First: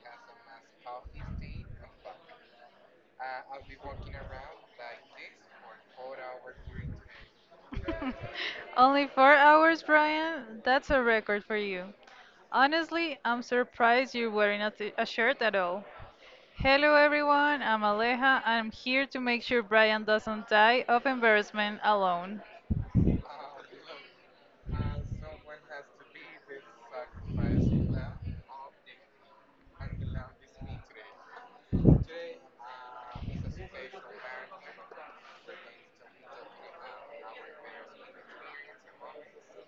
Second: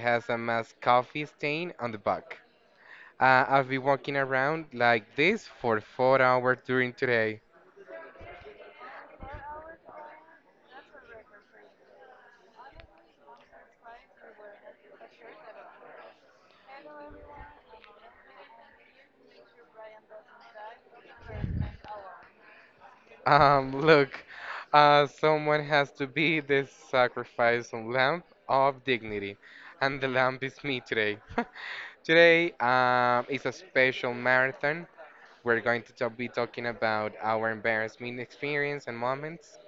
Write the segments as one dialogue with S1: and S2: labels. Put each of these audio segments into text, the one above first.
S1: has a mass coffee stain on the back. I've been walking around like this for 4 hours during today.
S2: Only 4 hours, Brian? That's a record for you. Honestly, I'm surprised you're wearing a, t- a shirt at all. Hello, everyone. I'm Aleja. I'm here to make sure Brian doesn't die of embarrassment alone.
S1: Look, someone has to be the sacrifice and lamb of dignity, and the lamb is me today. Today is a special marathon. We're going to talk, be talking about our embarrassment experience and moments.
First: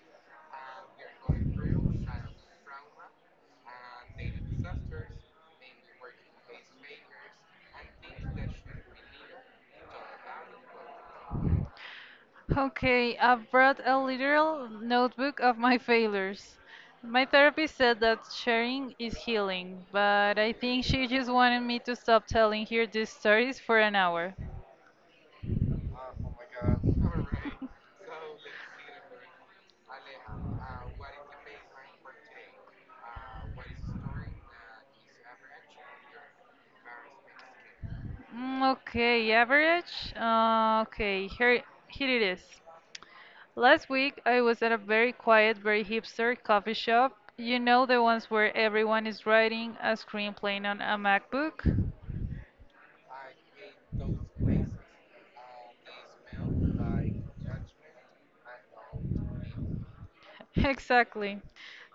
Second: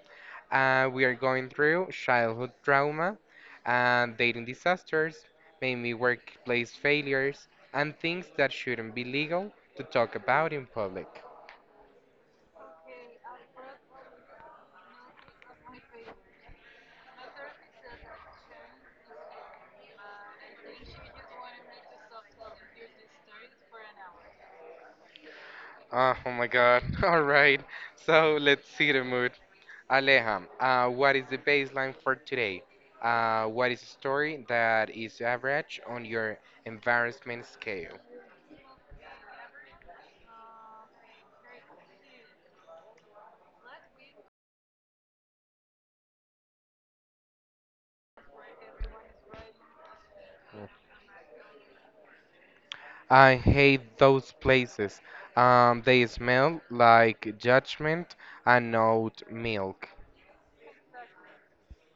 S1: We are going through childhood trauma, and dating disasters, maybe workplace failures, and things that shouldn't be legal to talk about in public.
S2: Okay, I brought a literal notebook of my failures. My therapist said that sharing is healing, but I think she just wanted me to stop telling her these stories for an hour.
S1: Oh my God. All right. So let's see the mood. Aleja, what is the baseline for today? What is a story that is average on your embarrassment scale?
S2: Mm, okay, average. Okay, here it is. Last week I was at a very quiet, very hipster coffee shop. You know the ones where everyone is writing a screenplay on a MacBook?
S1: I hate those places. They smell like judgment and oat milk.
S2: Exactly.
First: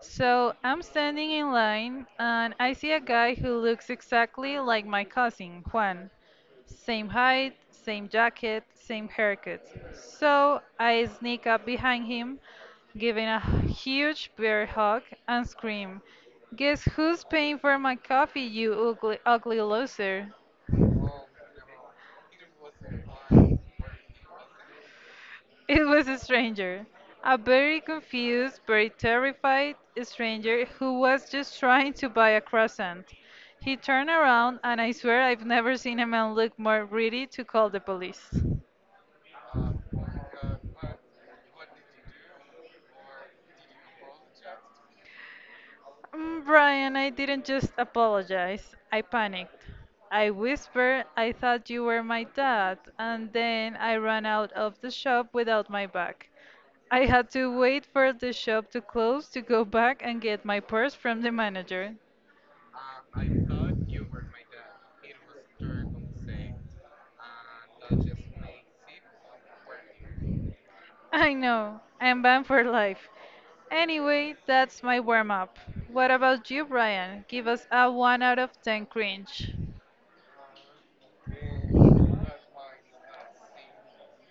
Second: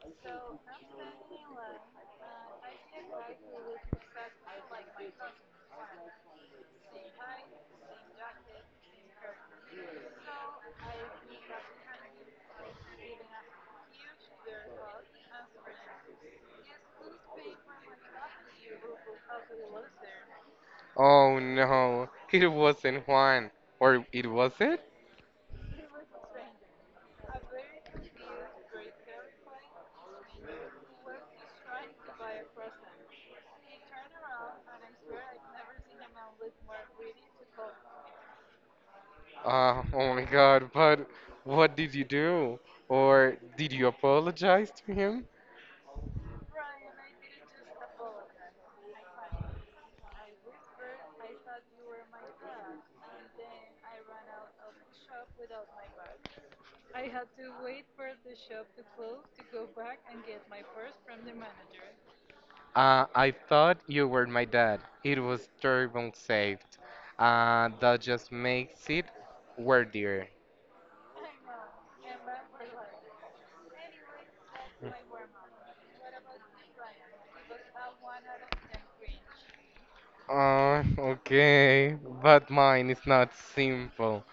S2: So I'm standing in line and I see a guy who looks exactly like my cousin, Juan. Same height, same jacket, same haircut. So I sneak up behind him, giving a huge bear hug and scream, "Guess who's paying for my coffee, you ugly, ugly loser?"
S1: Oh no, it wasn't Juan. Or it was it?
S2: It was a stranger, a very confused, very terrified stranger who was just trying to buy a croissant. He turned around, and I swear I've never seen a man look more ready to call the police.
S1: Oh my God, but what did you do? Or did you apologize to him?
S2: "Mm, Brian, I didn't just apologize. I panicked. I whispered, 'I thought you were my dad,' and then I ran out of the shop without my bag. I had to wait for the shop to close to go back and get my purse from the manager.
S1: I thought you were my dad. It was terrible saved. That just makes it worthier.
S2: I know, I'm banned for life. Anyway, that's my warm up. What about you, Brian? Give us a 1 out of 10 cringe.
S1: Okay, but mine is not simple.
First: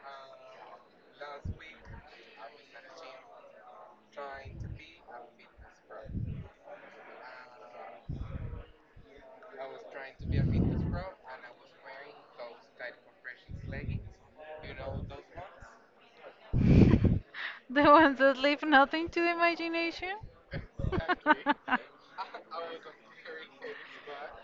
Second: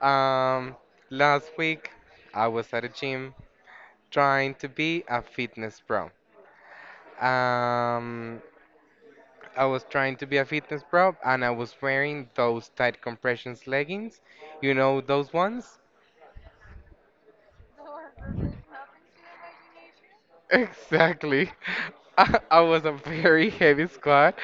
S1: Um, Last week I was at a gym trying to be a fitness pro. Um, I was trying to be a fitness pro and I was wearing those tight compressions leggings. You know those ones?
S2: The ones that leave nothing to the imagination?
S1: Exactly. I was a very heavy squat,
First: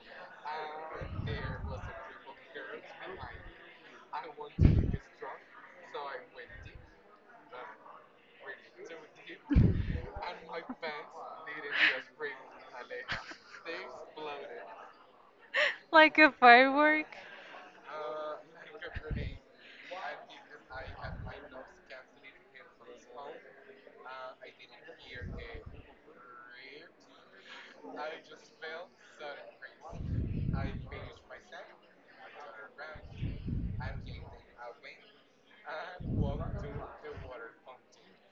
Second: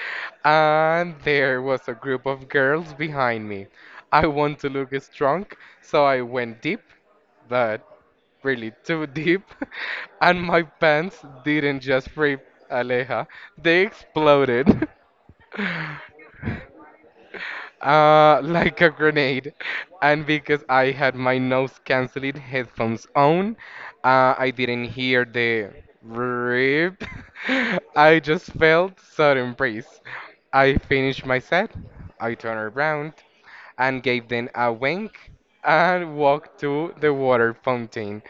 S1: and there was a group of girls behind me. I want to look strong, so I went deep, but really too deep, and my pants didn't just rip, Aleja, they exploded.
S2: Like a firework?
S1: Like a grenade. And because I had my nose canceling headphones on, I didn't hear the rip. I just felt sudden breeze. I finished my set. I turned around and gave them a wink and walked to the water fountain.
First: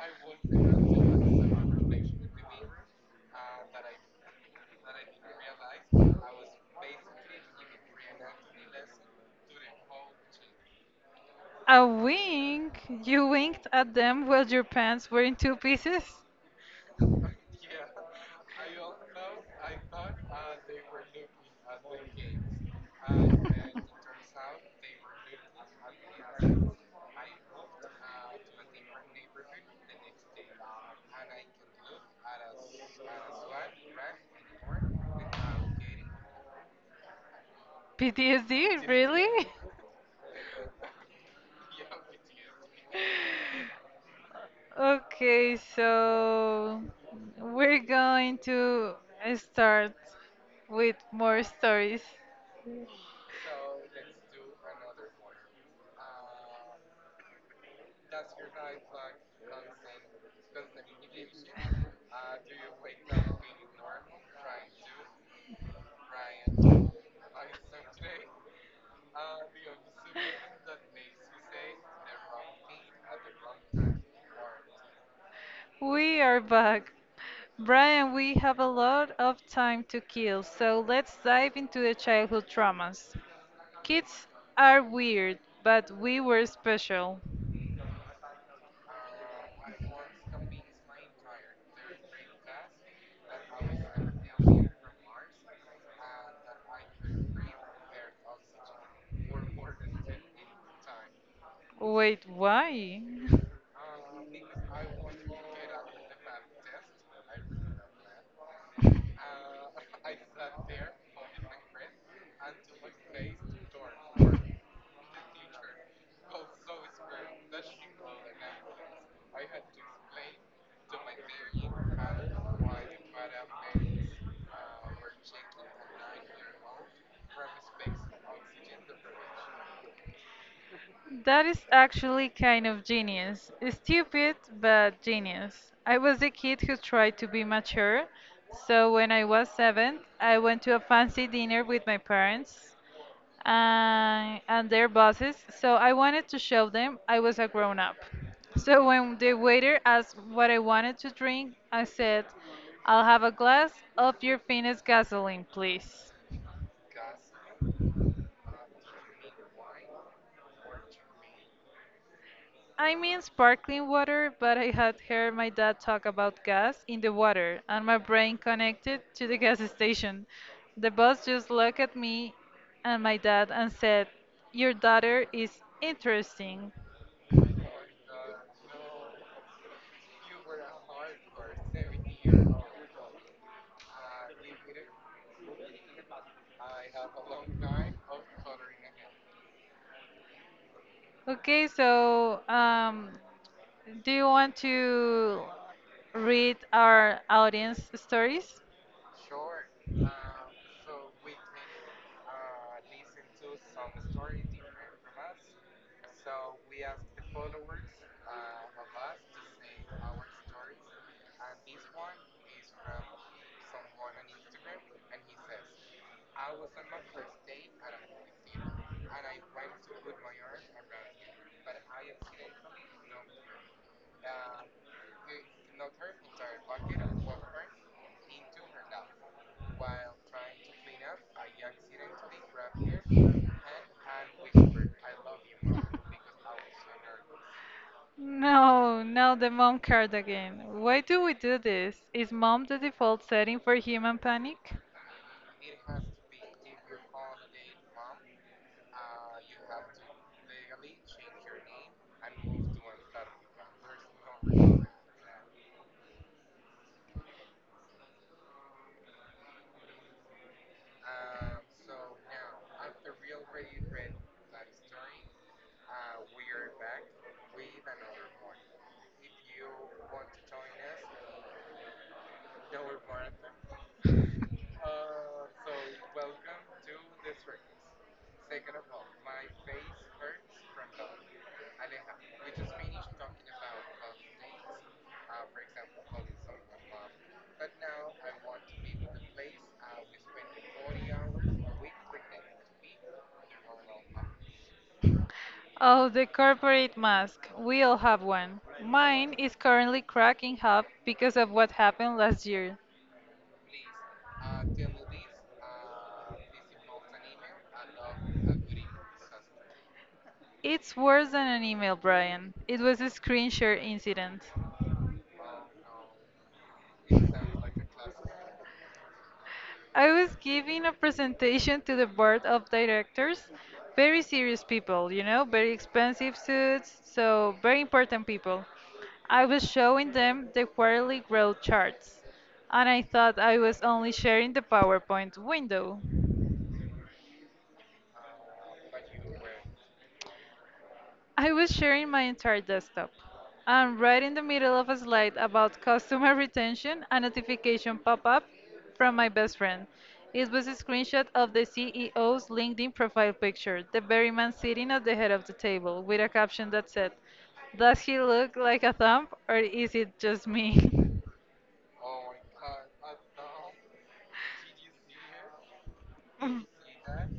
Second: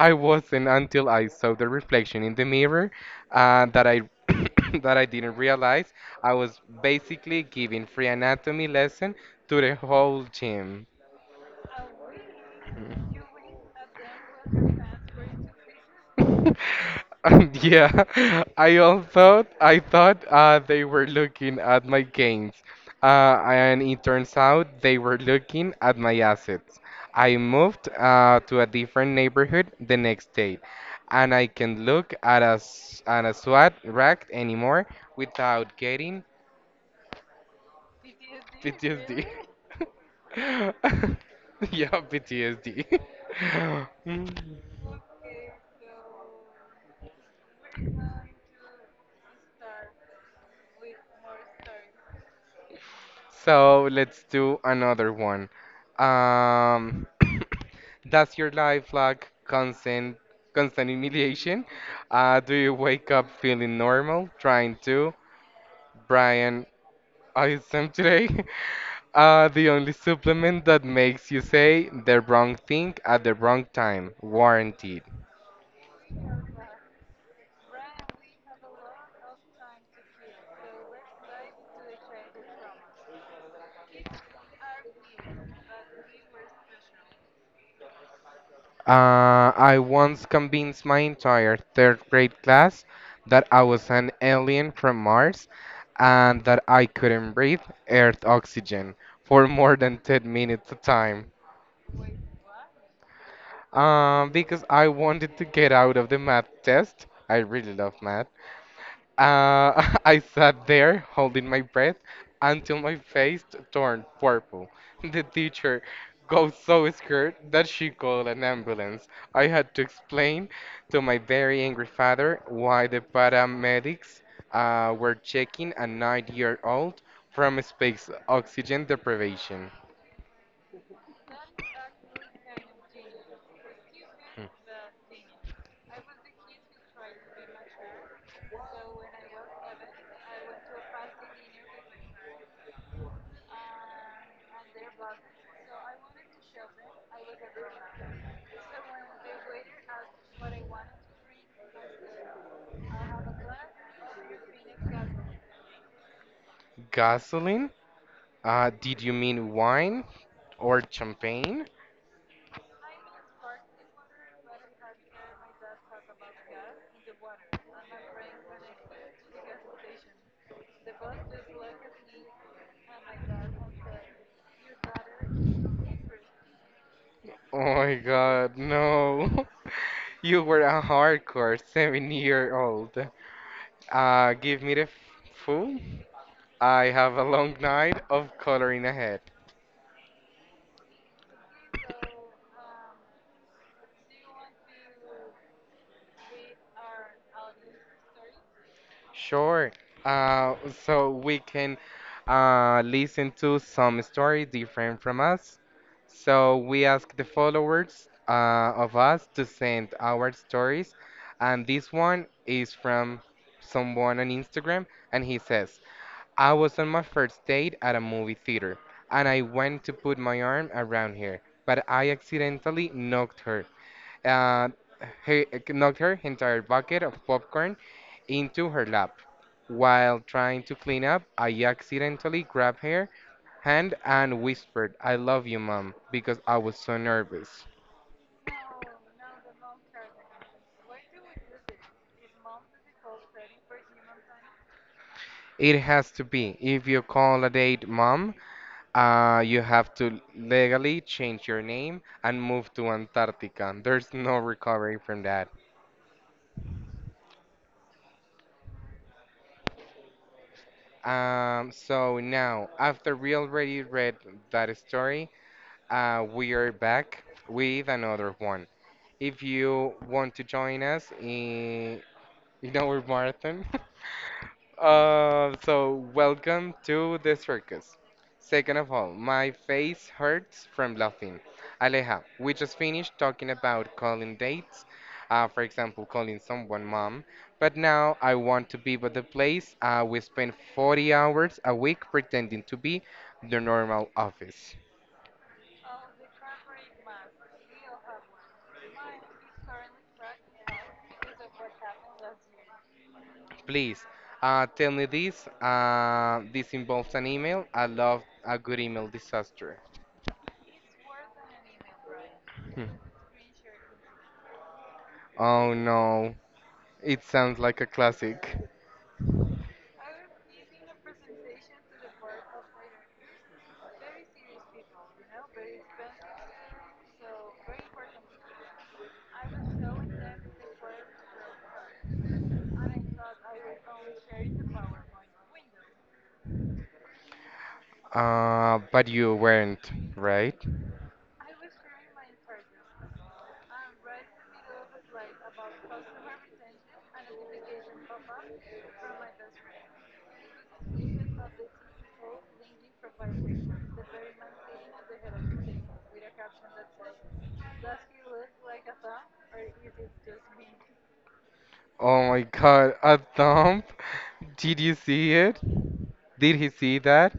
S1: I wasn't until I saw the reflection in the mirror that I That I didn't realize I was basically giving free anatomy lesson to the whole gym.
S2: A wink? You winked at them while your pants were in two pieces?
S1: And yeah, I also I thought they were looking at my gains, and it turns out they were looking at my assets. I moved to a different neighborhood the next day, and I can't look at a SWAT rack anymore without getting
S2: PTSD?
S1: PTSD.
S2: Really?
S1: Yeah, PTSD. Mm.
S2: Okay, so we're going to start with more stories.
S1: So let's do another one. Um, does your life lack constant humiliation? Do you wake up feeling normal, trying to? Brian, I am today. The only supplement that makes you say the wrong thing at the wrong time, warranted.
S2: We are back. Brian, we have a lot of time to kill, so let's dive into the childhood traumas. Kids are weird, but we were special.
S1: I once convinced my entire third grade class that I was an alien from Mars and that I couldn't breathe Earth oxygen for more than 10 minutes a time.
S2: Wait, why?
S1: Because I wanted to get out of the math test. I really love math. I sat there holding my breath until my face turned purple. The teacher got so scared that she called an ambulance. I had to explain to my very angry father why the paramedics were checking a nine-year-old from space oxygen deprivation.
S2: That is actually kind of genius. Stupid, but genius. I was the kid who tried to be mature, so when I was seven, I went to a fancy dinner with my parents and their bosses, so I wanted to show them I was a grown up. So when the waiter asked what I wanted to drink, I said, "I'll have a glass of your finest gasoline, please."
S1: Gasoline? Did you mean wine or champagne?
S2: I mean sparkling water, but I had heard my dad talk about gas in the water, and my brain connected to the gas station. The boss just looked at me and my dad and said, "Your daughter is interesting."
S1: Oh my God, no. You were a hardcore 7 year old. Give me the food. I have a long night of coloring ahead.
S2: Okay, so do you want to read our audience stories?
S1: Sure. Uh, so we can listen to some story different from us. So we ask the followers of us to send our stories. And this one is from someone on Instagram. And he says, I was on my first date at a movie theater, and I went to put my arm around her, but I accidentally uh, knocked her entire bucket of popcorn into her lap. While trying to clean up, I accidentally grabbed her hand and whispered, "I love you, mom," because I was so nervous.
S2: No, not the mom card again. Why do we do this? Is mom the default setting for human panic?
S1: It has to be. If you call a date, mom, you have to legally change your name and move to Antarctica. There's no recovery from that. So now, after we already read that story, we are back with another one. If you want to join us in our marathon, so welcome to the circus. Second of all, my face hurts from laughing. Aleja, we just finished talking about calling dates, for example, calling someone mom, but now I want to be at the place we spend 40 hours a week pretending to be the normal office.
S2: Oh, the corporate mask. We all have one. Mine is currently cracking up because of what happened last year.
S1: Please, tell me this. This involves an email. I love a good email disaster.
S2: It's worse than an email, Brian. It
S1: Hmm.
S2: was a screen share incident.
S1: Oh no, it sounds like a classic.
S2: I was giving a presentation to the board of directors. Very serious people, you know, very expensive suits, so very important people. I was showing them the quarterly growth charts, and I thought I was only sharing the PowerPoint window.
S1: But you weren't, right?
S2: I was sharing my entire desktop. I'm right in the middle of a slide about customer retention, a notification pop up from my best friend. It was a screenshot of the CEO's LinkedIn profile picture, the very man sitting at the head of the table, with a caption that said, "Does he look like a thumb, or is it just me?"
S1: Oh my God, a thump? Did you see it? Did he see that?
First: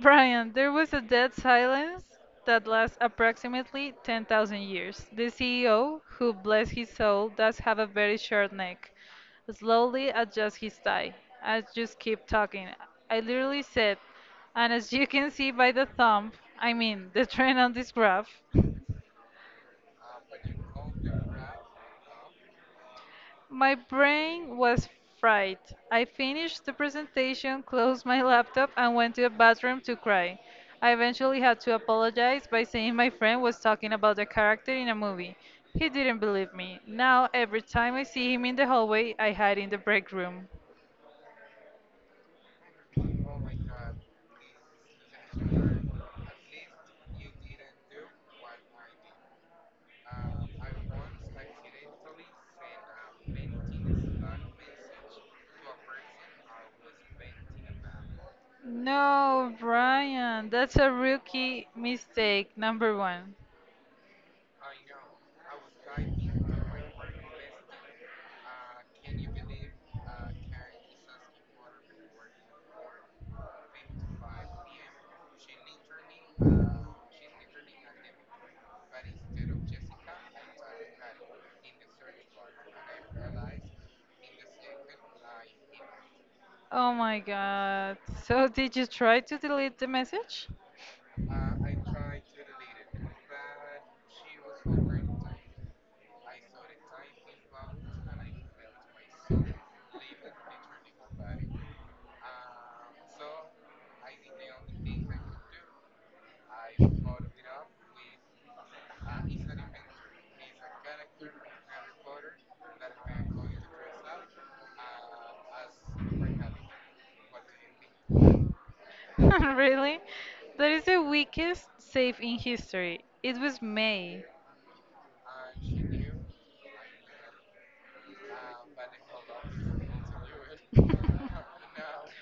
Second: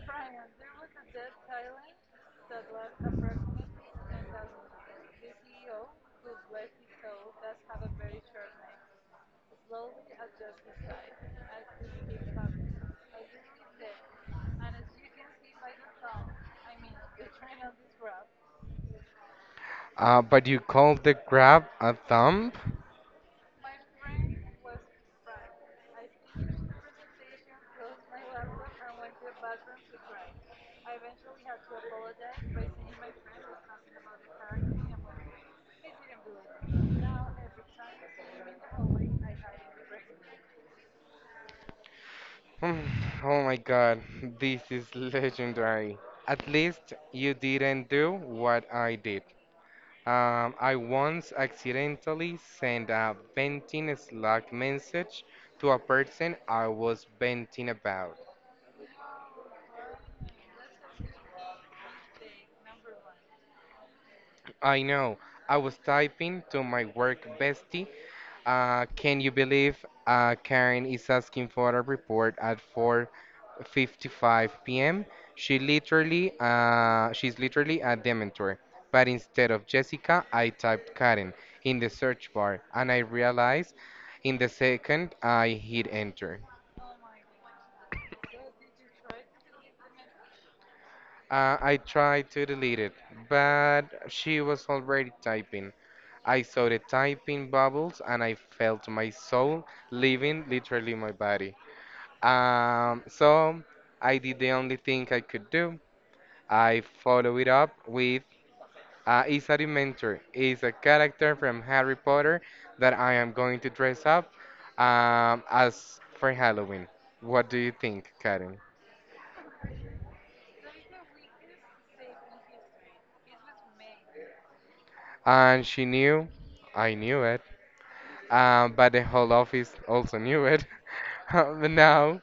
S2: Brian, there was a dead silence that lasts approximately 10,000 years. The CEO, who bless his soul, does have a very short neck, slowly adjusts his tie. I just keep talking. I literally said, "And as you can see by the thumb, I mean the trend on this graph,"
S1: But you called the grab a thump?
S2: my brain was fried. I finished the presentation, closed my laptop, and went to the bathroom to cry. I eventually had to apologize by saying my friend was talking about a character in a movie. He didn't believe me. Now, every time I see him in the hallway, I hide in the break room.
S1: Hmm, oh my God, this is legendary. At least you didn't do what I did. I once accidentally sent a venting Slack message to a person I was venting about.
S2: No, Brian, that's a rookie mistake, number one.
S1: I know, I was typing to my work bestie. Can you believe Karen is asking for a report at 4:55 p.m.? She's literally a dementor. But instead of Jessica, I typed Karen in the search bar, and I realized in the second I hit enter.
S2: Oh my god. So, did you try to delete the message?
S1: I tried to delete it, but she was already typing. I saw the typing bubbles, and I felt my soul leaving literally my body. So I did the only thing I could do. I follow it up with is a Dementor. Is a character from Harry Potter that I am going to dress up as for Halloween. What do you think, Karen?
S2: Really? That is the weakest save in history. It was May.
S1: And she knew. I knew but the whole office also knew it. But now,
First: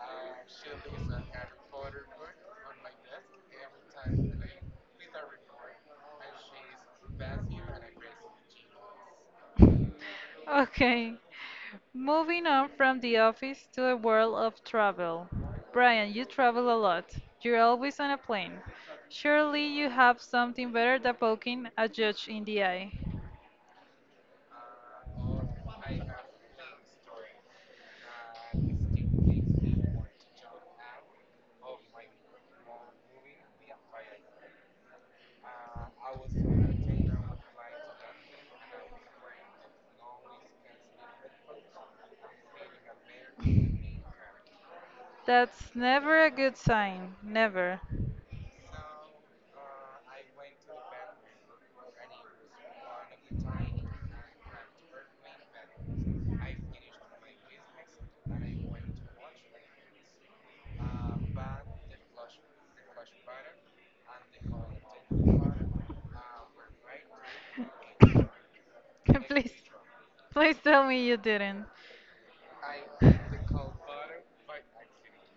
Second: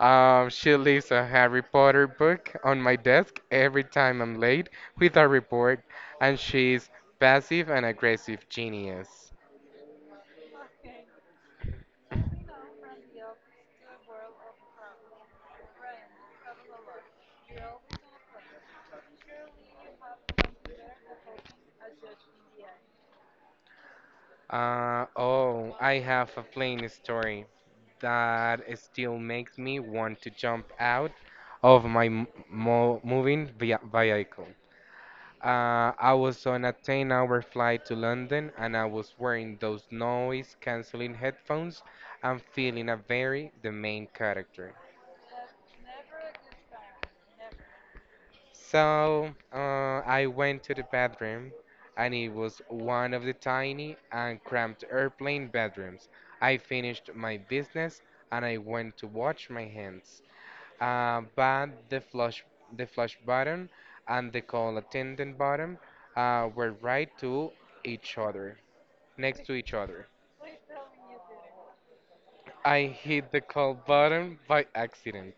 S1: she leaves a Harry Potter book on my desk every time I'm late with a report, and she's passive and aggressive genius.
S2: Okay. Moving on from the office to a world of travel. Brian, you travel a lot. You're always on a plane. Surely you have something better than poking a judge in the eye.
S1: Oh, I have a plain story that still makes me want to jump out of my m- mo moving via vehicle. I was on a 10-hour flight to London and I was wearing those noise-canceling headphones and feeling a very the main character.
S2: That's never a good sign. Never.
S1: So I went to the bathroom and it was one of the tiny and cramped airplane bedrooms. I finished my business and I went to wash my hands. But the flush button and the call attendant button were right to each other. Next to
S2: Please,
S1: each other.
S2: please tell me you didn't.
S1: I hit the call button by accident,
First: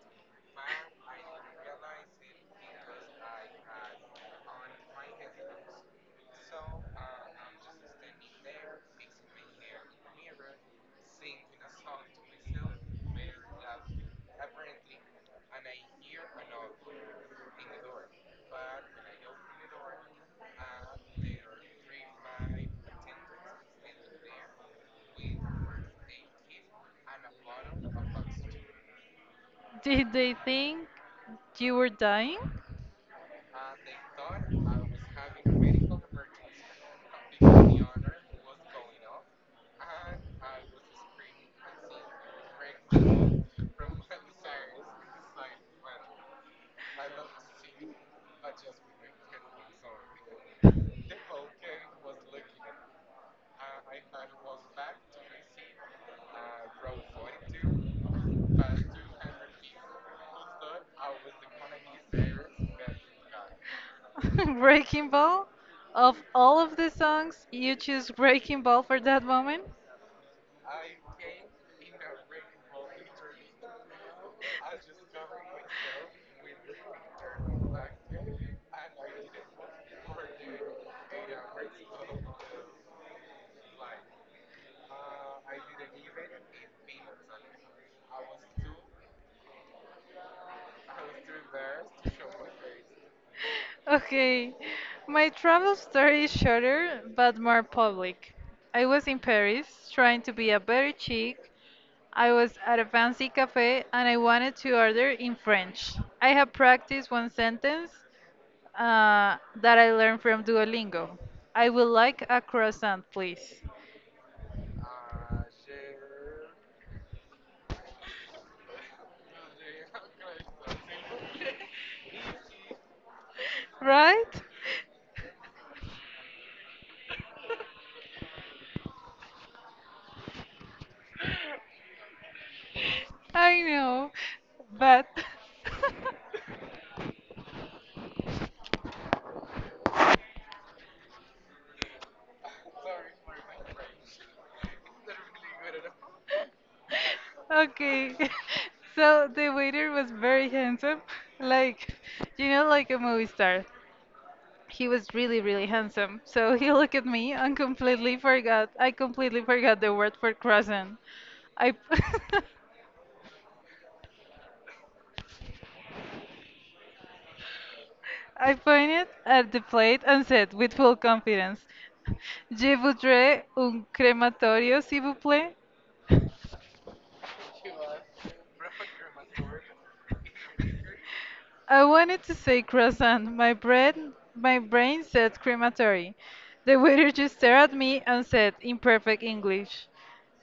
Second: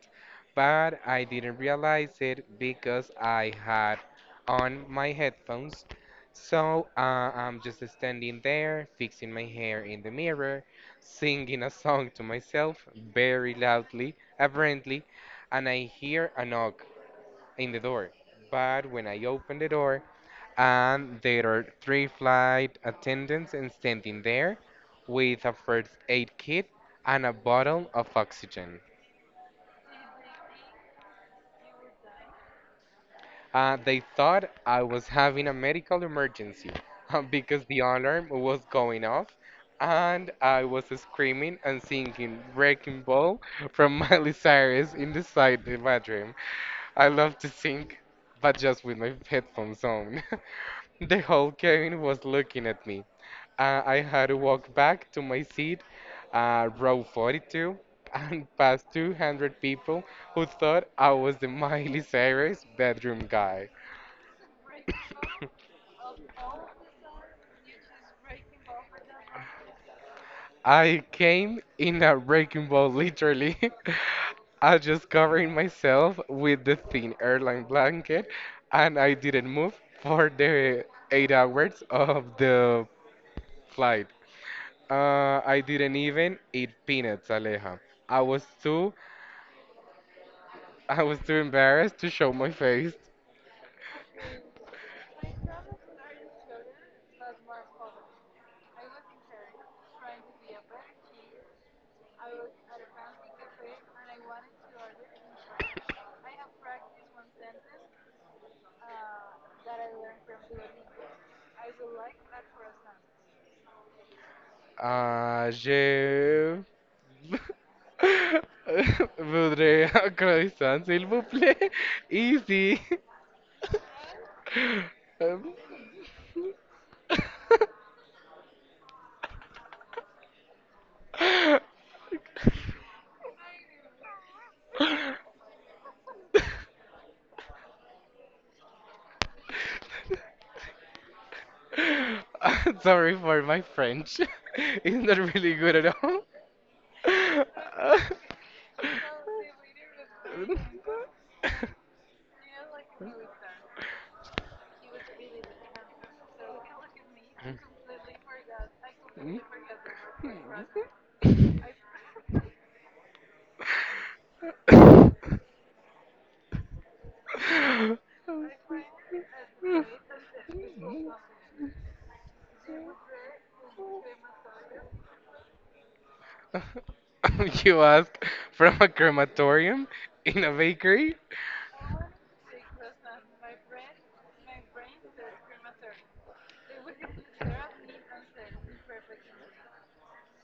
S1: but I didn't realize it because I had on my headphones. So I'm just standing there, fixing my hair in the mirror, singing a song to myself very loudly, apparently, and I hear a knock in the door. But when I open the door, and there are three flight attendants and standing there with a first aid kit and a bottle of oxygen.
S2: Did they think you were dying?
S1: They thought I was having a medical emergency because the alarm was going off and I was screaming and singing Wrecking Ball from Miley Cyrus in the side of my bedroom. I love to sing, but just with my headphones on. The whole cabin was looking at me. I had to walk back to my seat, row 42, and past 200 people who thought I was the Miley Cyrus bedroom guy.
S2: Breaking Ball? Of all of the songs, you choose Breaking Ball for that moment?
S1: I came in a wrecking ball, literally. I just covering myself with the thin airline blanket, and I didn't move for the 8 hours of the flight. I didn't even eat peanuts, Aleja. I was too I was too embarrassed to show my face.
S2: Okay, my travel story is shorter but more public. I was in Paris trying to be a better chick. I was at a fancy cafe and I wanted to order in French. I had practiced one sentence that I learned from Duolingo. I would like a croissant, please.
S1: Ah, je voudrais un croissant, s'il vous plaît. Easy.
S2: Right?
S1: Um,
S2: I know, but
S1: sorry for my French. It's not really good at all.
S2: okay. So the waiter was very handsome, like, you know, like a movie star. He was really, really handsome. So he looked at me and completely forgot. I
S1: Mm.
S2: completely forgot the word for croissant. I, I pointed at the plate and said with full confidence, "Je voudrais un crematorio, s'il vous plaît."
S1: You ask from a crematorium in a bakery?
S2: I wanted to say croissant. My brain said crematory. The waiter just stared at me and said in perfect English,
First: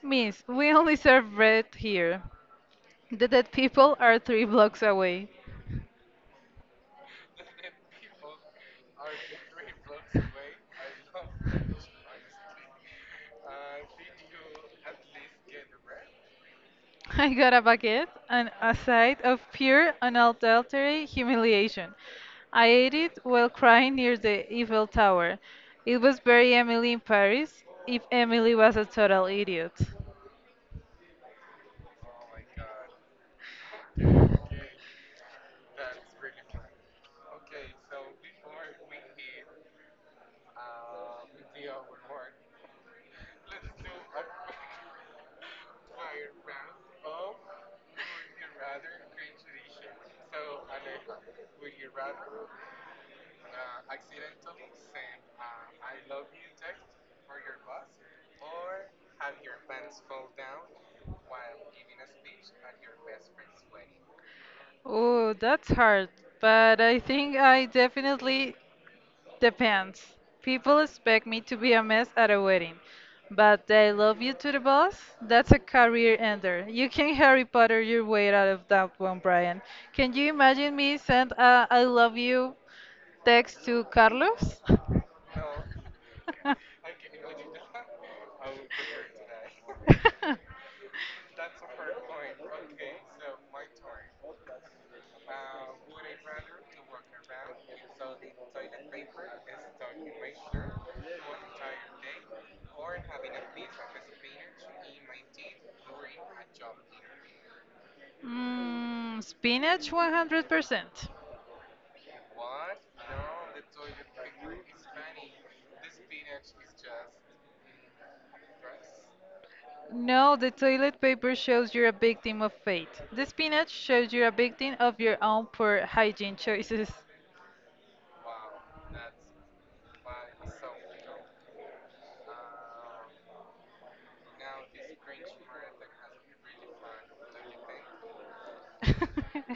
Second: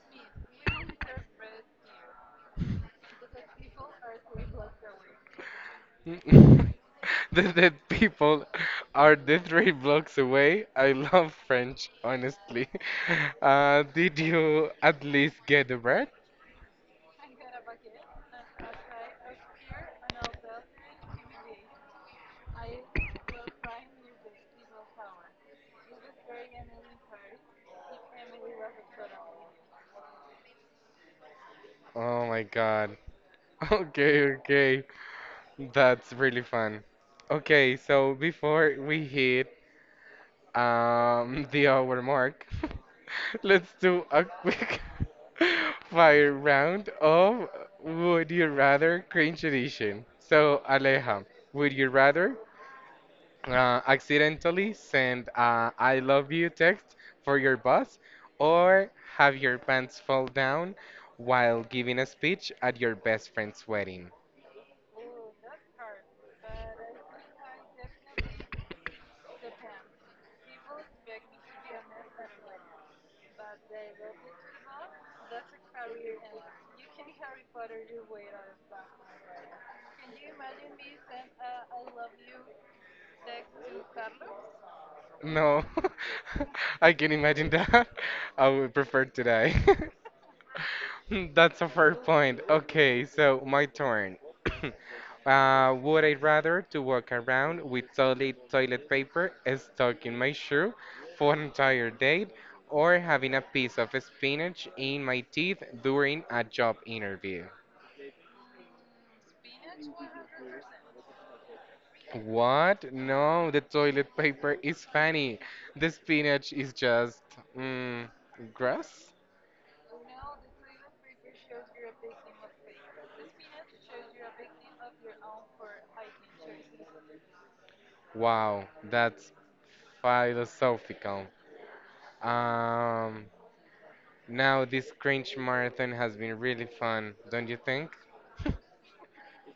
S2: "Miss, we only serve bread here. The dead people are three blocks away."
S1: Mm. The dead people are the three blocks away. I love French, honestly. Did you at least get the bread?
S2: I got a baguette and a sight of pure unadulterated humiliation. I ate it while crying near the Eiffel Tower. It was very Emily in Paris, if Emily was a total idiot.
S1: Oh my God. Okay, okay. That's really fun. Okay, so before we hit the hour mark, let's do a quick fire round of Would You Rather Cringe Edition. So, Aleja, would you rather accidentally send a I love you text for your boss or have your pants fall down while giving a speech at your best friend's wedding?
S2: Oh, that's hard, but I think I definitely depends. People expect me to be a mess at a wedding, but they love you to the boss. That's a career ender. You can Harry Potter your way out of that one, Brian. Can you imagine me send a I love you text to Carlos?
S1: No, I can imagine that. I would prefer to die. That's a fair point. Okay, so my turn. Would I rather to walk around with solid toilet paper stuck in my shoe for an entire day, or having a piece of spinach in my teeth during a job interview?
S2: Mm, spinach 100%.
S1: What? No, the toilet paper is funny. The spinach is just mm, grass.
S2: No, the toilet paper shows you're a victim of fate. The spinach shows you're a victim of your own poor hygiene choices.
S1: Wow, that's philosophical. Um, Now this cringe marathon has been really fun, don't you think?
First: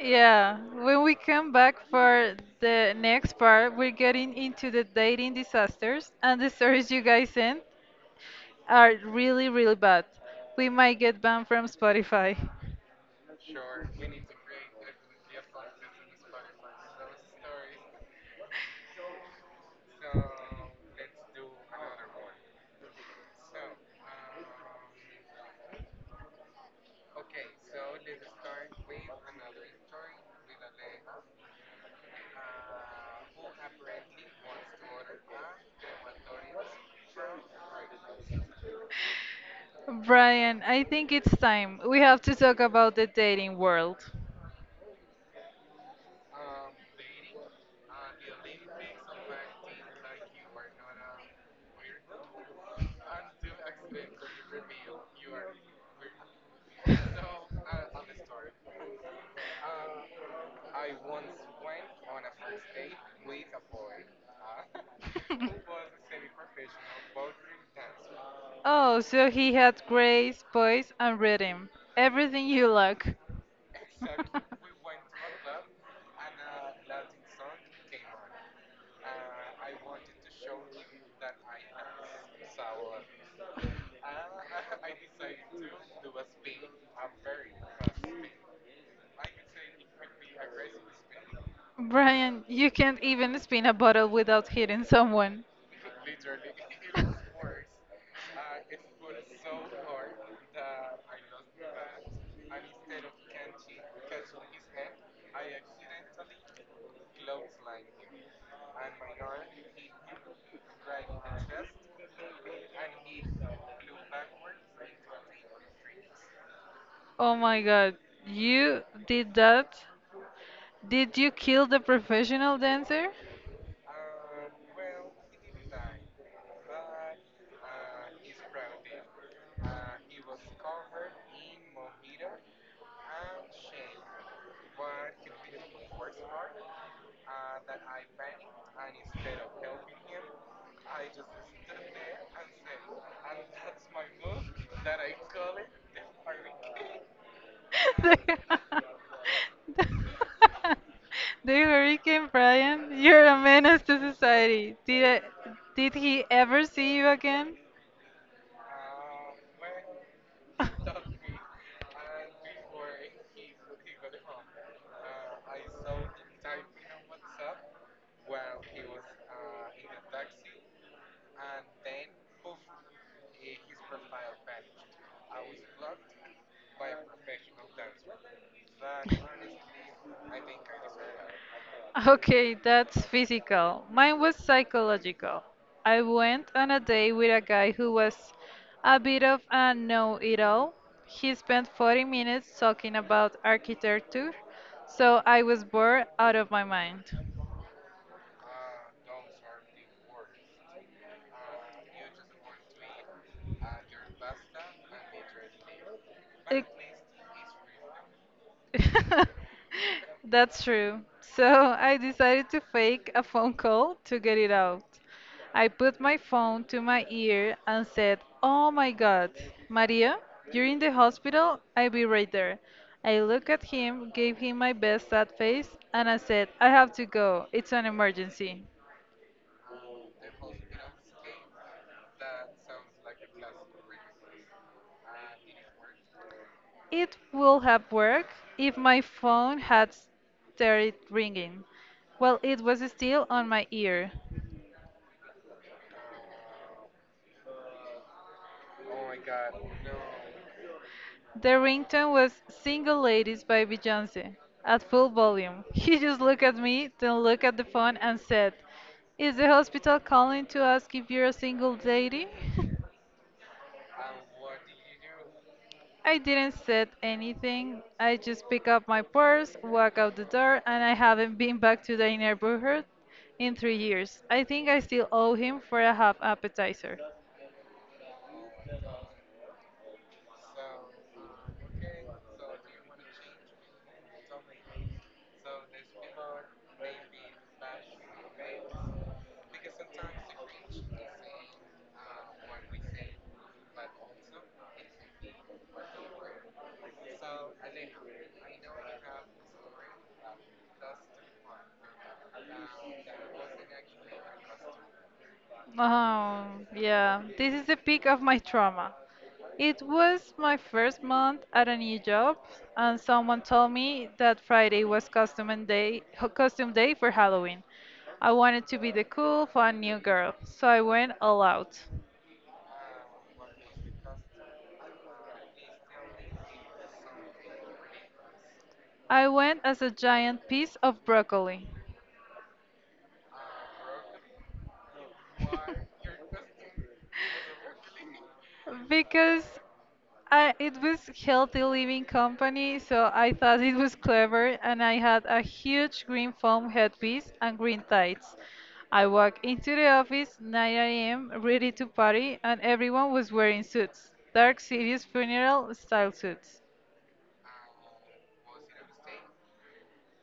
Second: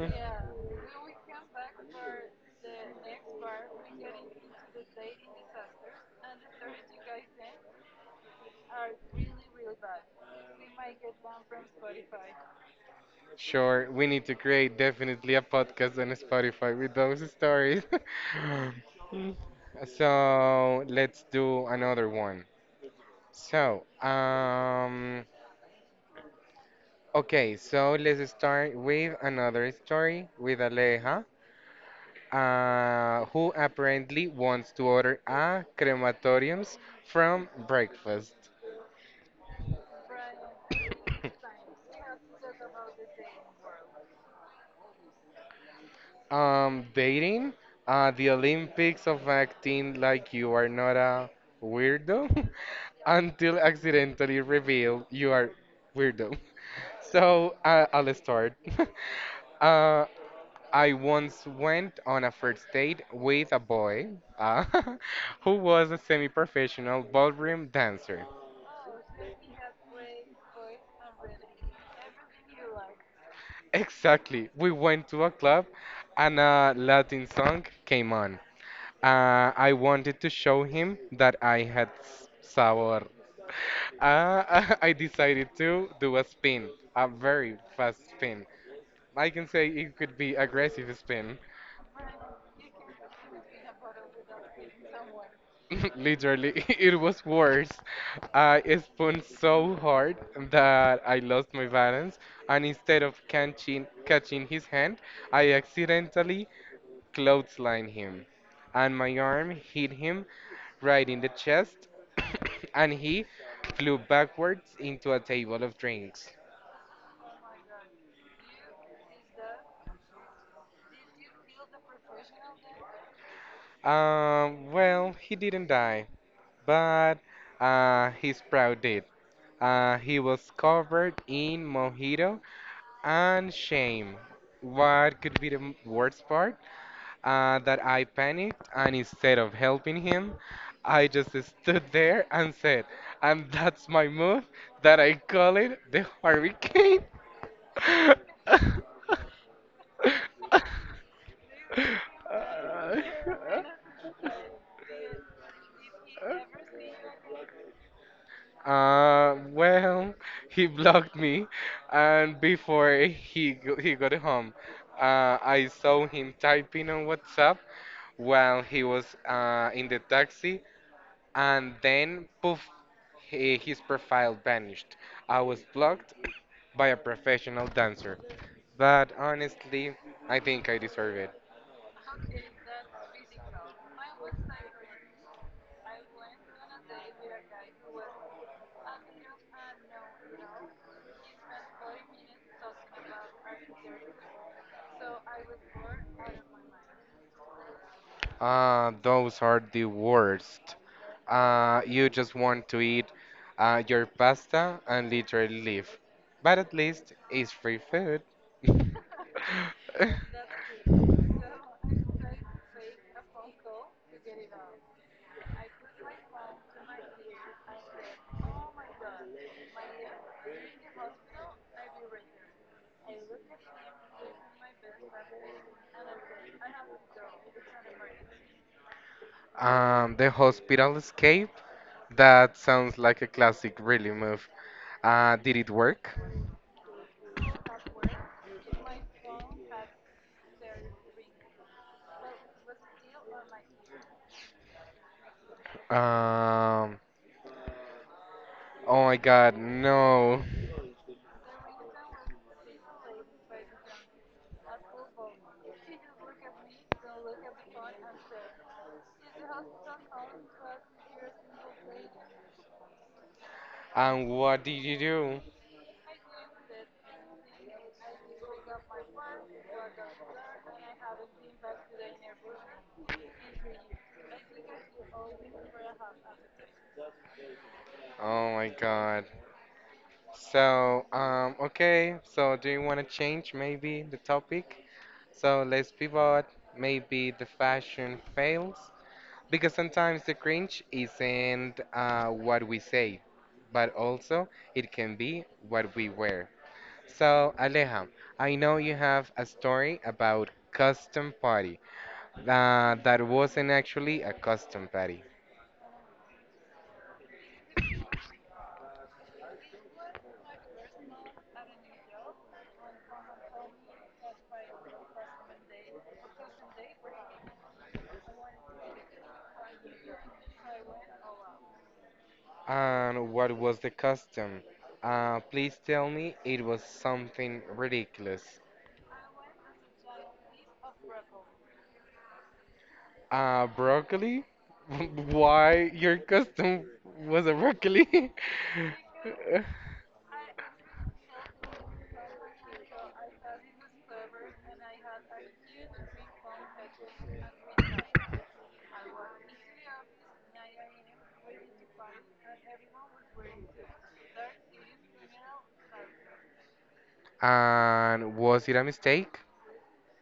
S2: Yeah, when we come back for the next part, we're getting into the dating disasters, and the stories you guys sent are really, really bad. We might get banned from Spotify.
S1: Sure, we need to create definitely a podcast on Spotify with those stories. So let's do another one. So, um, okay, so let's start with another story with Aleja, who apparently wants to order a crematoriums from breakfast.
S2: Brian, I think it's time. We have to talk about the dating world.
S1: Dating, the Olympics of acting like you are not a weirdo until accidentally revealed you are weirdo. So I'll start. uh, I once went on a first date with a boy uh, who was a semi-professional ballroom dancer.
S2: Oh, so he had grace, voice, and rhythm. Everything you lack.
S1: Exactly. We went to a club and a Latin song came on. I wanted to show him that I had sabor. I decided to do a spin, a very fast spin. I can say it could be aggressive spin.
S2: Brian, you can't even spin a bottle without hitting someone.
S1: Literally, it was worse. I spun so hard that I lost my balance, and instead of catching his hand, I accidentally clotheslined him, and my arm hit him right in the chest, and he flew backwards into a table of drinks.
S2: Oh my god, you did that? Did you kill the professional dancer?
S1: Well, he didn't die, but his proud did. He was covered in mojito and shame. What could be the worst part? That I panicked, and instead of helping him, I just stood there and said, and that's my move that I call it the hurricane.
S2: The, the Hurricane Brian, you're a menace to society. Did he ever see you again?
S1: Well, he blocked me, and before he got home,
S2: I
S1: I
S2: saw
S1: saw him
S2: the type
S1: typing on
S2: WhatsApp
S1: WhatsApp
S2: while
S1: while
S2: he
S1: he
S2: was
S1: was in the
S2: in
S1: taxi, and then poof, he, his profile vanished. I was blocked by a professional dancer, but honestly, I think I deserve it.
S2: a taxi. Okay, that's physical. Mine was psychological. I went on a date with a guy who was a bit of a know it all. He spent 40 minutes talking about architecture, so I was bored out of my mind.
S1: Those are the worst. You just want to eat your pasta and literally leave, but
S2: It-
S1: at least it's free food.
S2: that's true. So I decided to fake a phone call to get it out. I put my phone to my ear and said, "Oh my God, Maria, you're in the hospital? I'll be right there." I looked at him, gave him my best sad face, and I said, "I have to go. It's an emergency."
S1: The hospital escape. That sounds like a classic, really move. Did it work?
S2: It would have worked if my phone had started ringing. Well, it was still on my ear.
S1: Um, oh my God, no.
S2: The ringtone was Single Ladies by Beyoncé at full volume. He just looked at me, then looked at the phone and said, "Is the hospital calling to ask if you're a single lady?"
S1: And what did you do?
S2: I didn't said anything. I just pick up my purse, walk out the door, and I haven't been back to the neighborhood in 3 years. I think I still owe him for a half appetizer.
S1: Oh my God. Okay. So, do you want to change maybe the topic? So let's pivot. Maybe the fashion fails because sometimes the cringe isn't what we say, but also it can be what we wear. So Aleja, I know you have a story about custom party that wasn't actually a custom party.
S2: Oh, yeah. This is the peak of my trauma. It was my first month at a new job, and someone told me that Friday was costume and day, ho- costume day for Halloween. I wanted to be the cool, fun new girl, so I went all out.
S1: And what was the custom? Please tell me it was something ridiculous.
S2: I went as a giant piece of broccoli
S1: Broccoli? Why your custom was a broccoli?
S2: because I, it was healthy living company, so I thought it was clever, and I had a huge green foam headpiece and green tights. I walked into the office 9 a.m. ready to party, and everyone was wearing suits, dark serious funeral style suits.
S1: And was it a mistake?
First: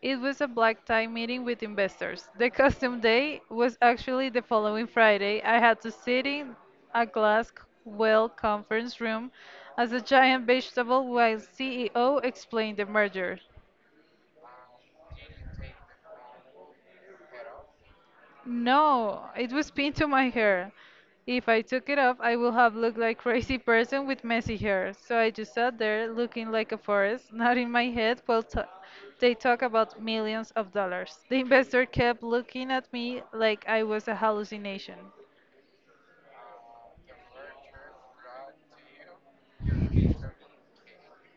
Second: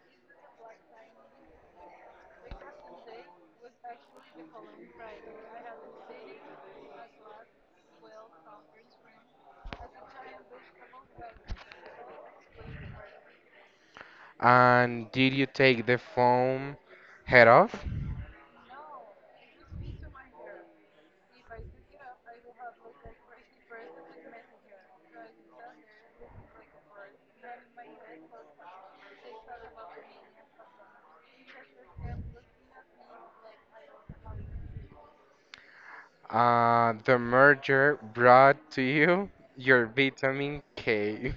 S2: It was a black tie meeting with investors. The custom day was actually the following Friday. I had to sit in a glass well conference room as a giant vegetable while CEO explained the merger.
S1: And did you take the foam head off?
S2: No, it was pinned to my hair. If I took it off, I would have looked like crazy person with messy hair. So I just sat there looking like a forest, nodding my head while they talk about millions of dollars. The investor kept looking at me like I was a hallucination.
S1: The merger brought to you your vitamin K.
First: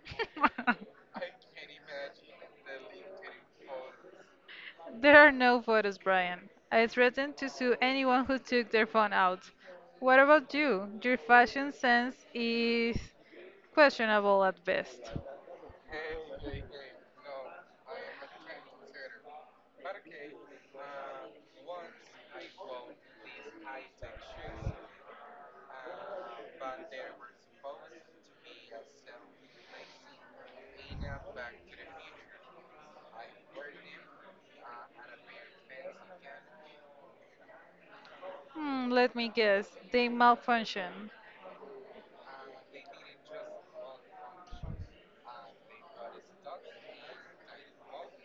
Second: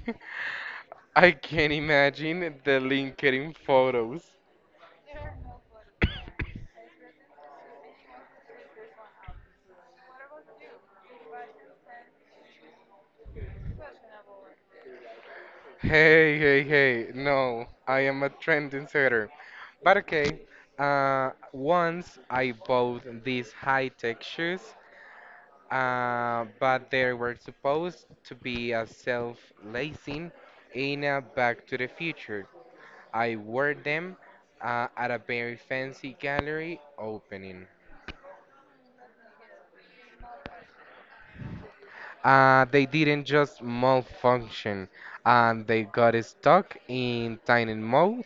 S1: I can imagine the LinkedIn photos.
S2: There are no photos, Brian. I threatened to sue anyone who took their phone out. What about you? Your fashion sense is questionable at best.
S1: Hey, hey, hey. No, I am a trending setter. But okay, once I bought these high-tech shoes, but they were supposed to be a self-lacing in a Back to the Future. I wore them at a very fancy gallery opening.
S2: Hmm, let me guess. They malfunction.
S1: They didn't just malfunction, and they got stuck in tiny mode.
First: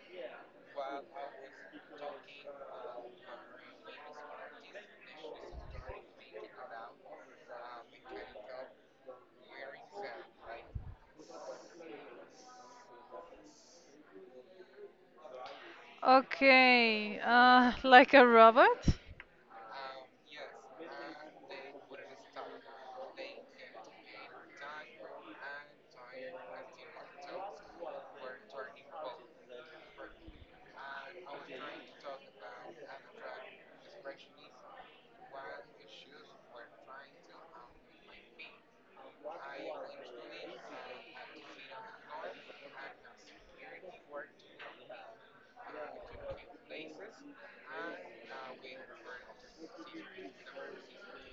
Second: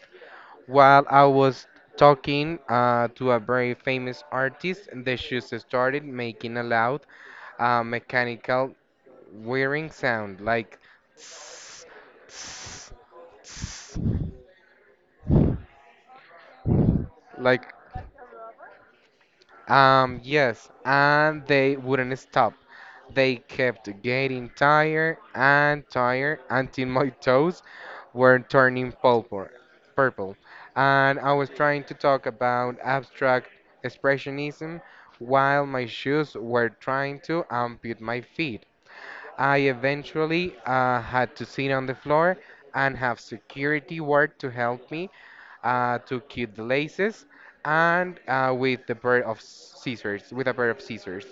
S1: While I was talking to a very famous artist, the shoes started making a loud mechanical whirring sound, like tss, tss, tss,
S2: Okay,
S1: like
S2: like a robot?
S1: yes, and they wouldn't stop. They kept getting tired and tired until my toes were turning purple. And I was trying to talk about abstract expressionism while my shoes were trying to amputate my feet. I eventually had to sit on the floor and have security work to help me to keep the laces and with a pair of scissors.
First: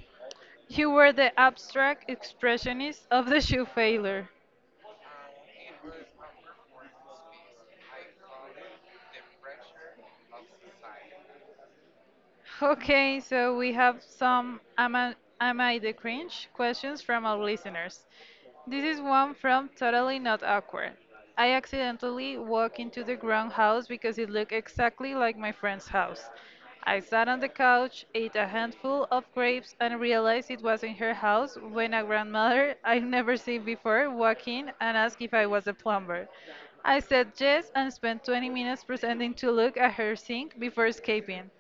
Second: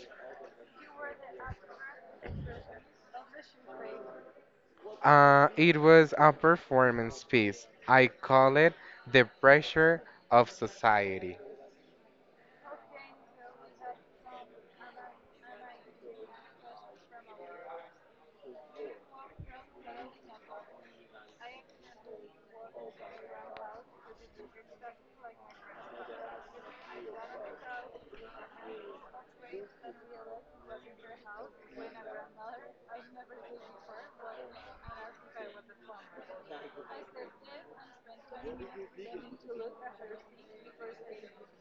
S2: You were the abstract expressionist of the shoe failure.
S1: It was a performance piece. I call it The Pressure of Society.
S2: Okay, so we have some am I the cringe questions from our listeners. This is one from Totally Not Awkward. I accidentally walked into the ground house because it looked exactly like my friend's house. I sat on the couch, ate a handful of grapes, and realized it wasn't her house when a grandmother I've never seen before walked in and asked if I was a plumber. I said yes and spent 20 minutes pretending to look at her sink before escaping.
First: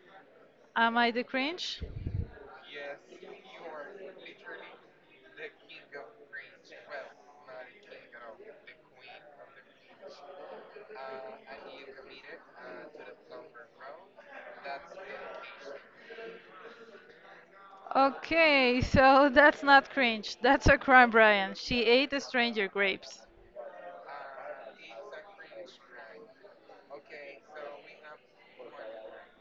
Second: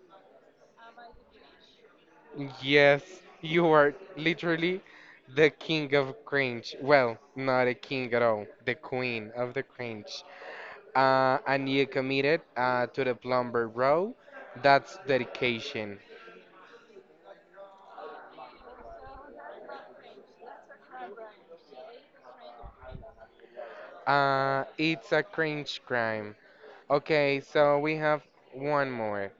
S2: Am I the cringe?
S1: Yes, you are literally the king of cringe. Well, not a king at all, the queen of the cringe. And you committed to the plumber row. That's dedication.
S2: Okay, so that's not cringe. That's a crime, Brian. She ate the stranger grapes.
S1: It's a cringe crime. Okay, so we have one more.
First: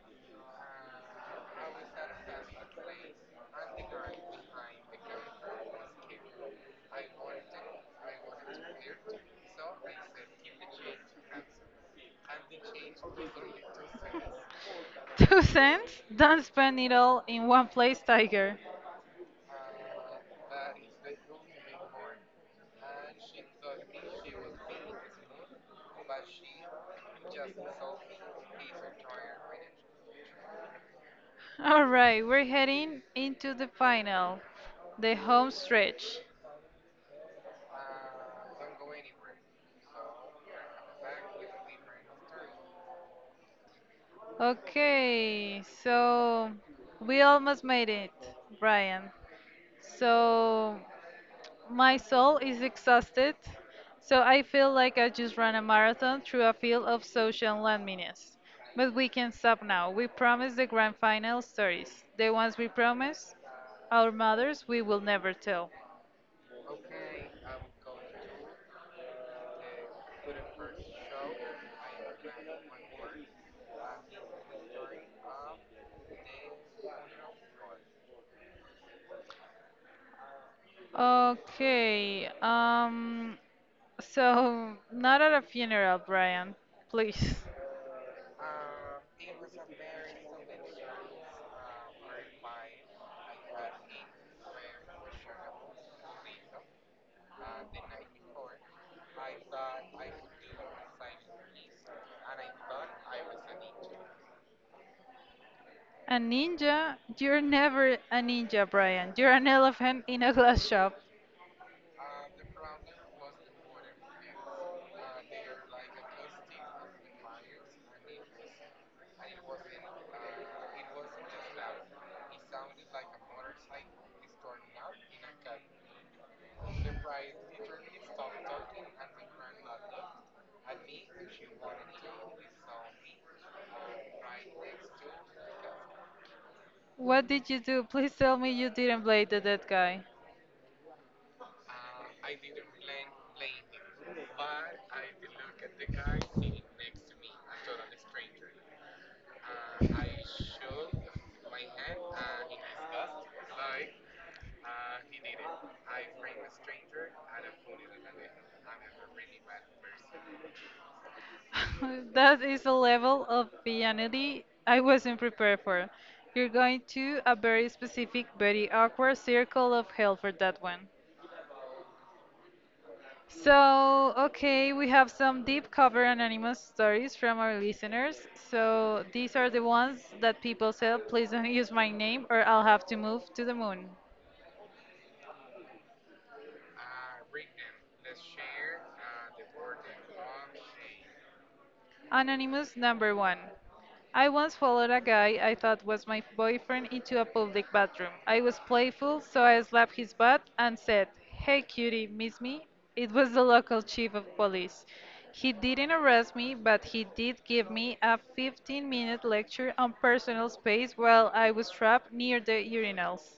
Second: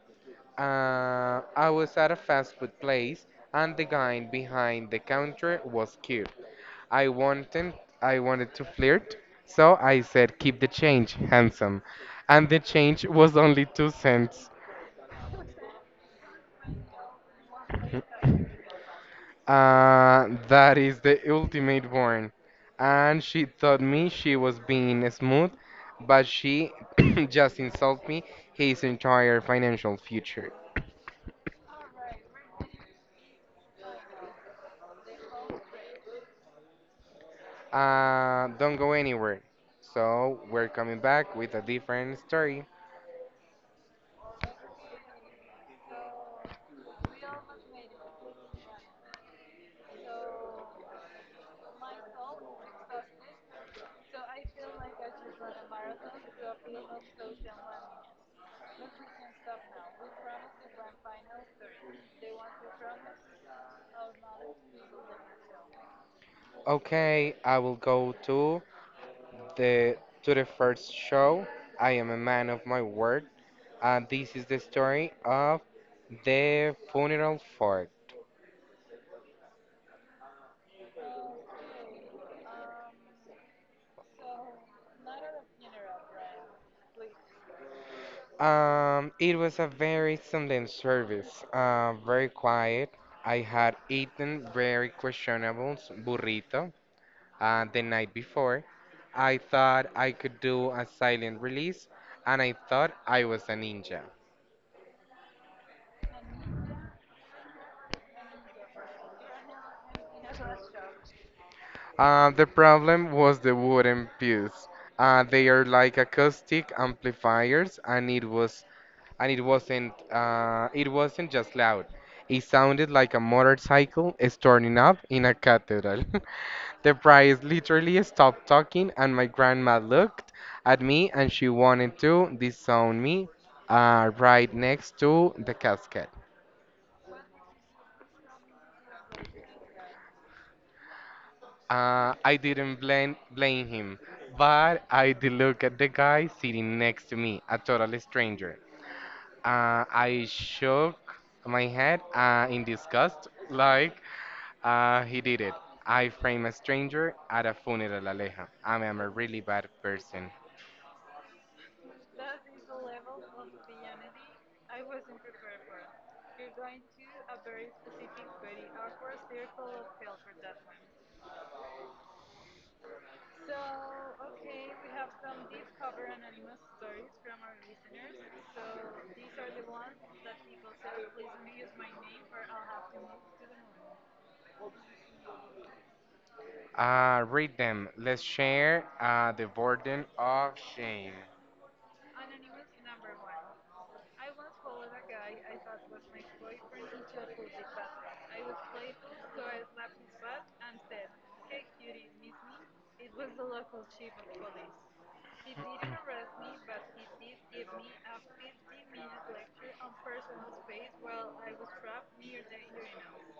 S1: I was at a fast food place and the guy behind the counter was cute. I wanted I wanted to flirt, so I said, "Keep the change, handsome." And the change was only 2 cents.
S2: 2 cents? Don't spend it all in one place, Tiger.
S1: That is the ultimate warn. And she thought me she was being smooth, but she just insulted me his entire financial future.
S2: Alright, we're heading into the home stretch.
S1: Don't go anywhere. So we're coming back with a different story.
S2: Okay, so we almost made it, Brian. So my soul is exhausted, so I feel like I just ran a marathon through a field of social loneliness. But we can stop now. We promised the grand final stories, the ones we promised our mothers we will never tell.
S1: Okay, I will go the to the first show. I am a man of my word. This is the story of the funeral fork.
S2: Okay, so not at a funeral, Brian, please.
S1: It was a very solemn service. Very quiet. I had eaten very questionable burrito the night before, I thought I could do a silent release and I thought I was a ninja.
S2: A ninja? You're never a ninja, Brian. You're an elephant in a glass shop.
S1: The problem was the wooden pews. They are like acoustic amplifiers and it wasn't just loud. It sounded like a motorcycle is turning up in a cathedral. The priest literally stopped talking, and my grandma looked at me, and she wanted to disown me right next to the casket.
S2: What did you do? Please tell me you didn't blade the dead guy.
S1: I didn't blame him, but I did look at the guy sitting next to me, a total stranger. I shook my head in disgust, like he did it. I frame a stranger at a funeral, Aleja. I am a really bad person.
S2: That is a level of vanity I wasn't prepared for. You're going to a very specific, very awkward circle of hell for that one. So, okay, we have some deep cover anonymous stories from our listeners. So, these are the ones that people said, please don't use my name or I'll have to move to the moon.
S1: Read them. Let's share the burden of shame.
S2: Anonymous number one. I once followed a guy I thought was my boyfriend into a public bathroom. I was playful, so I slapped his butt and said, "Hey cutie, miss me?" It was the local chief of police. He didn't arrest me, but he did give me a 15-minute minute lecture on personal space while I was trapped near the urinals.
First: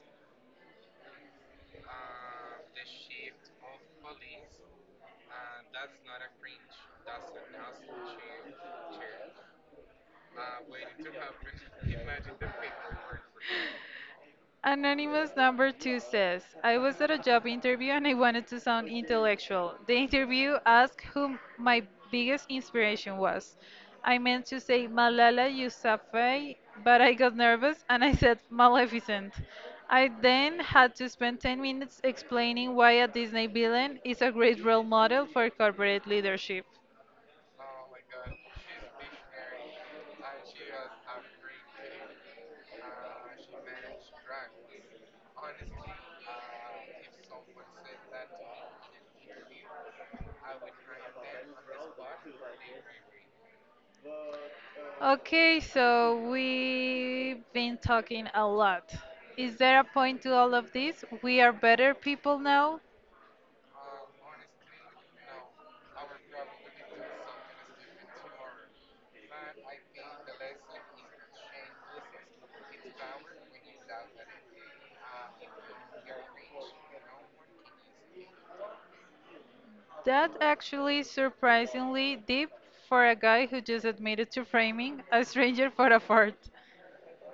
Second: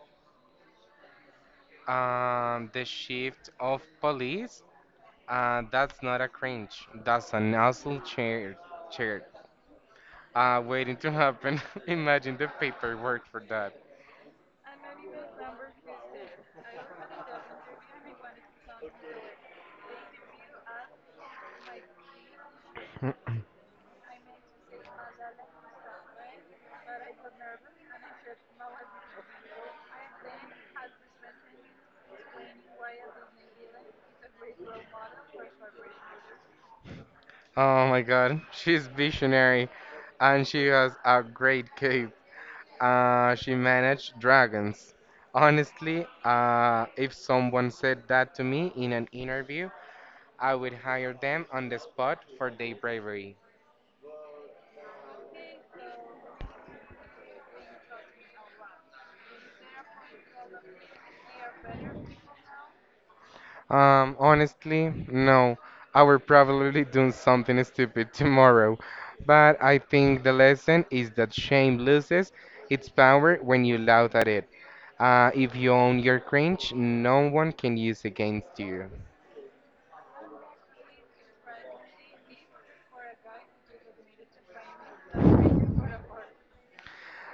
S1: The shift of police. That's not a cringe. That's a nozzle chair. Chair. Waiting to happen. Imagine the paperwork for that.
S2: Anonymous number two says, I was at a job interview and I wanted to sound intellectual. The interview asked who my biggest inspiration was. I meant to say Malala Yousafzai, but I got nervous and I said Maleficent. I then had to spend 10 minutes explaining why a Disney villain is a great role model for corporate leadership.
S1: Oh my god, she's visionary and she has a great cape. She managed dragons. Honestly, if someone said that to me in an interview, I would hire them on the spot for their bravery.
S2: Okay, so we've been talking a lot. Is there a point to all of this? We are better people now?
S1: Honestly, no. I will probably do something stupid tomorrow. But I think the lesson is that shame loses its power when you laugh at it. If you own your cringe, no one can use against you.
S2: That actually surprisingly deep for a guy who just admitted to framing a stranger for a fort.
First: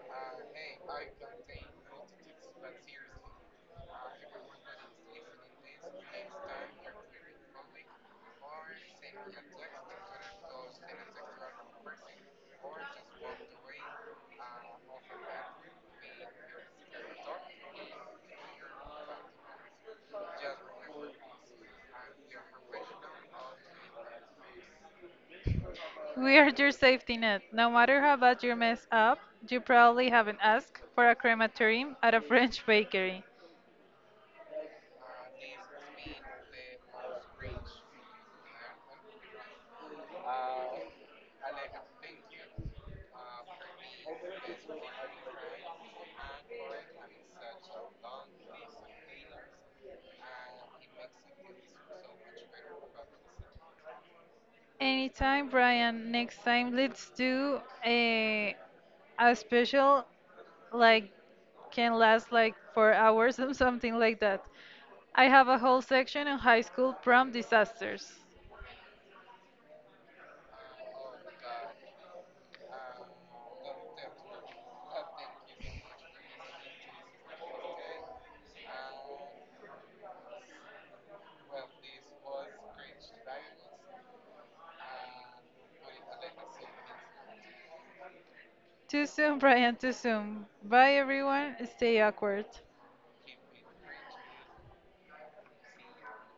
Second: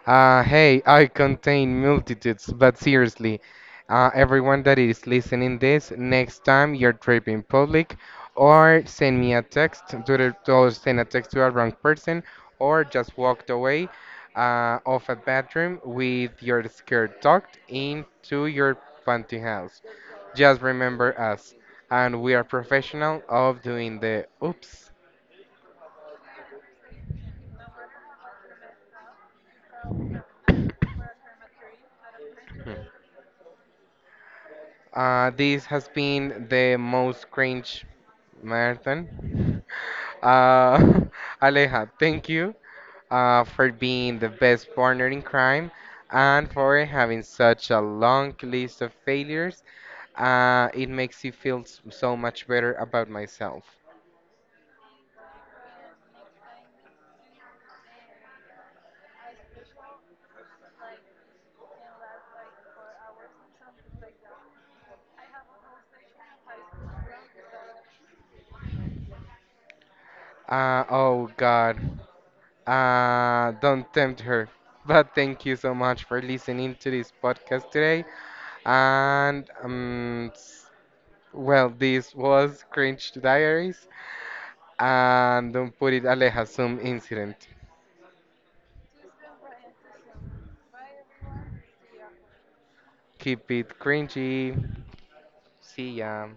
S1: Hey, I contain multitudes, but seriously, everyone that is listening this, next time you're tripping public, or send a text to a wrong person, or just walked away of a bathroom with your skirt tucked into your pantyhose. Just remember us, and we are professional of doing the oops.
S2: We are your safety net. No matter how bad you mess up, you probably haven't asked for a crematorium at a French bakery.
S1: This has been the most cringe Merton. Uh, Aleja, thank you for being the best partner in crime and for having such a long list of failures. It makes me feel so much better about myself.
S2: Anytime, Brian. Next time, let's do a a special like can last like 4 hours or something like that. I have a whole section on high school prom disasters.
S1: Oh God. Don't tempt her. But thank you so much for listening to this podcast today. And well, this was Cringe Diaries. And don't put it Aleja some incident.
S2: Too soon, Brian. Too soon. Bye, everyone. Stay awkward.
S1: Keep it cringy. See ya.